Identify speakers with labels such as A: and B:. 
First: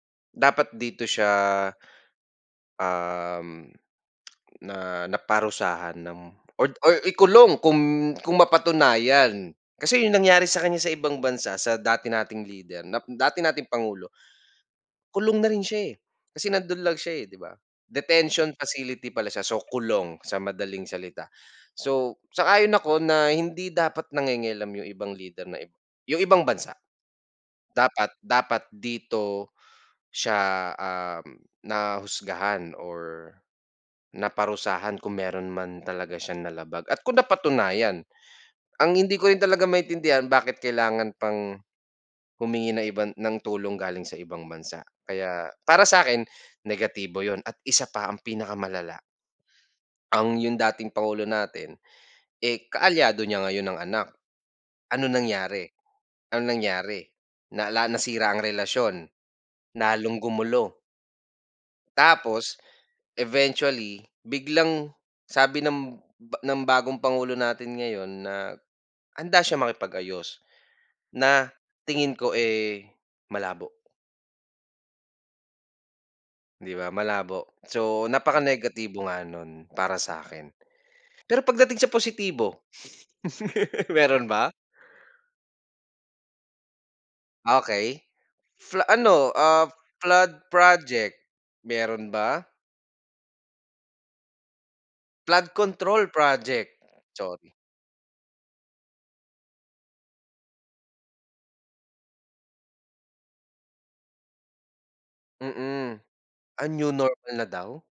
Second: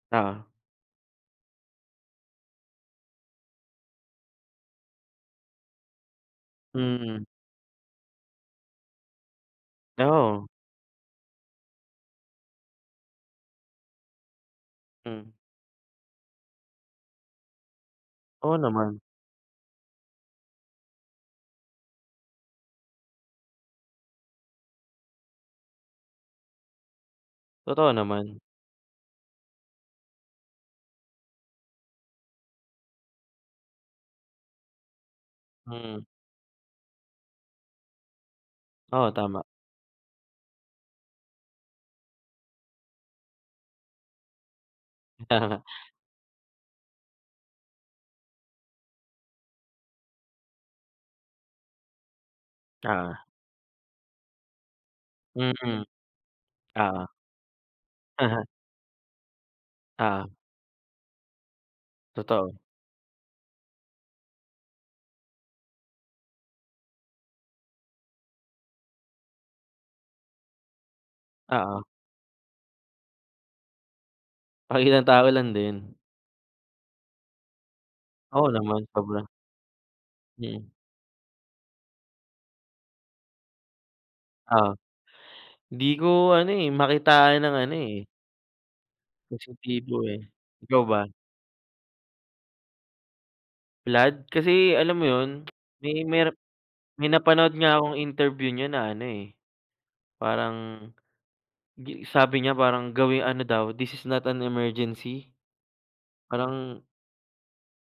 A: Oo.
B: Dapat dito siya, um, na naparusahan ng or or
A: Mm.
B: ikulong kung kung mapatunayan. Kasi yung nangyari
A: Oo.
B: sa kanya sa ibang bansa sa dati nating leader na dati nating pangulo,
A: Hmm.
B: kulong na rin siya, eh, kasi nando'n lang siya, eh, di ba? Detention
A: Oo, naman.
B: facility pala siya, so kulong sa madaling salita. So, sang-ayon ako na hindi dapat nangingialam yung ibang leader na ib yung ibang bansa.
A: Totoo
B: Dapat
A: naman.
B: dapat dito siya, um, nahusgahan or naparusahan kung meron man
A: Mm.
B: talaga siyang nalabag at kung napatunayan, ang
A: Oo,
B: hindi ko rin
A: tama.
B: talaga maintindihan bakit kailangan pang, humingi ng iban ng tulong galing sa ibang bansa kaya
A: Tama.
B: para sakin negatibo yun at isa pa ang pinakamalala. Ang yung dating pangulo natin, eh, kaalyado
A: Ta
B: niya ngayon ang anak, anong nangyari?
A: Mm,
B: Anong nangyari
A: oo.
B: nala nasira ang
A: Aha.
B: relasyon, lalong
A: Oo.
B: gumulo.
A: Totoo.
B: Tapos eventually biglang sabi ng ba ng bagong pangulo natin ngayon na handa siyang makipag-ayos na
A: Oo.
B: tingin ko, eh, malabo.
A: Pakitang tao lang din.
B: Di ba, malabo so napaka
A: Oo, naman
B: negatibo
A: sobra.
B: nga nun para sa'kin.
A: Mm.
B: Pero pagdating sa positibo, meron ba?
A: Oh, di ko ano eh, makitaan ng ano
B: Okey
A: eh.
B: flo ano, ah,
A: Positibo eh,
B: flood
A: ikaw ba?
B: project, meron ba?
A: Flood? Kasi alam mo 'yon
B: Flood
A: may
B: control
A: meron
B: project,
A: may napanood
B: sorry.
A: nga akong interview niya na ano, eh, gi parang sabi niya parang gawing ano daw this is not an emergency
B: Mm, ah,
A: parang
B: new normal na daw?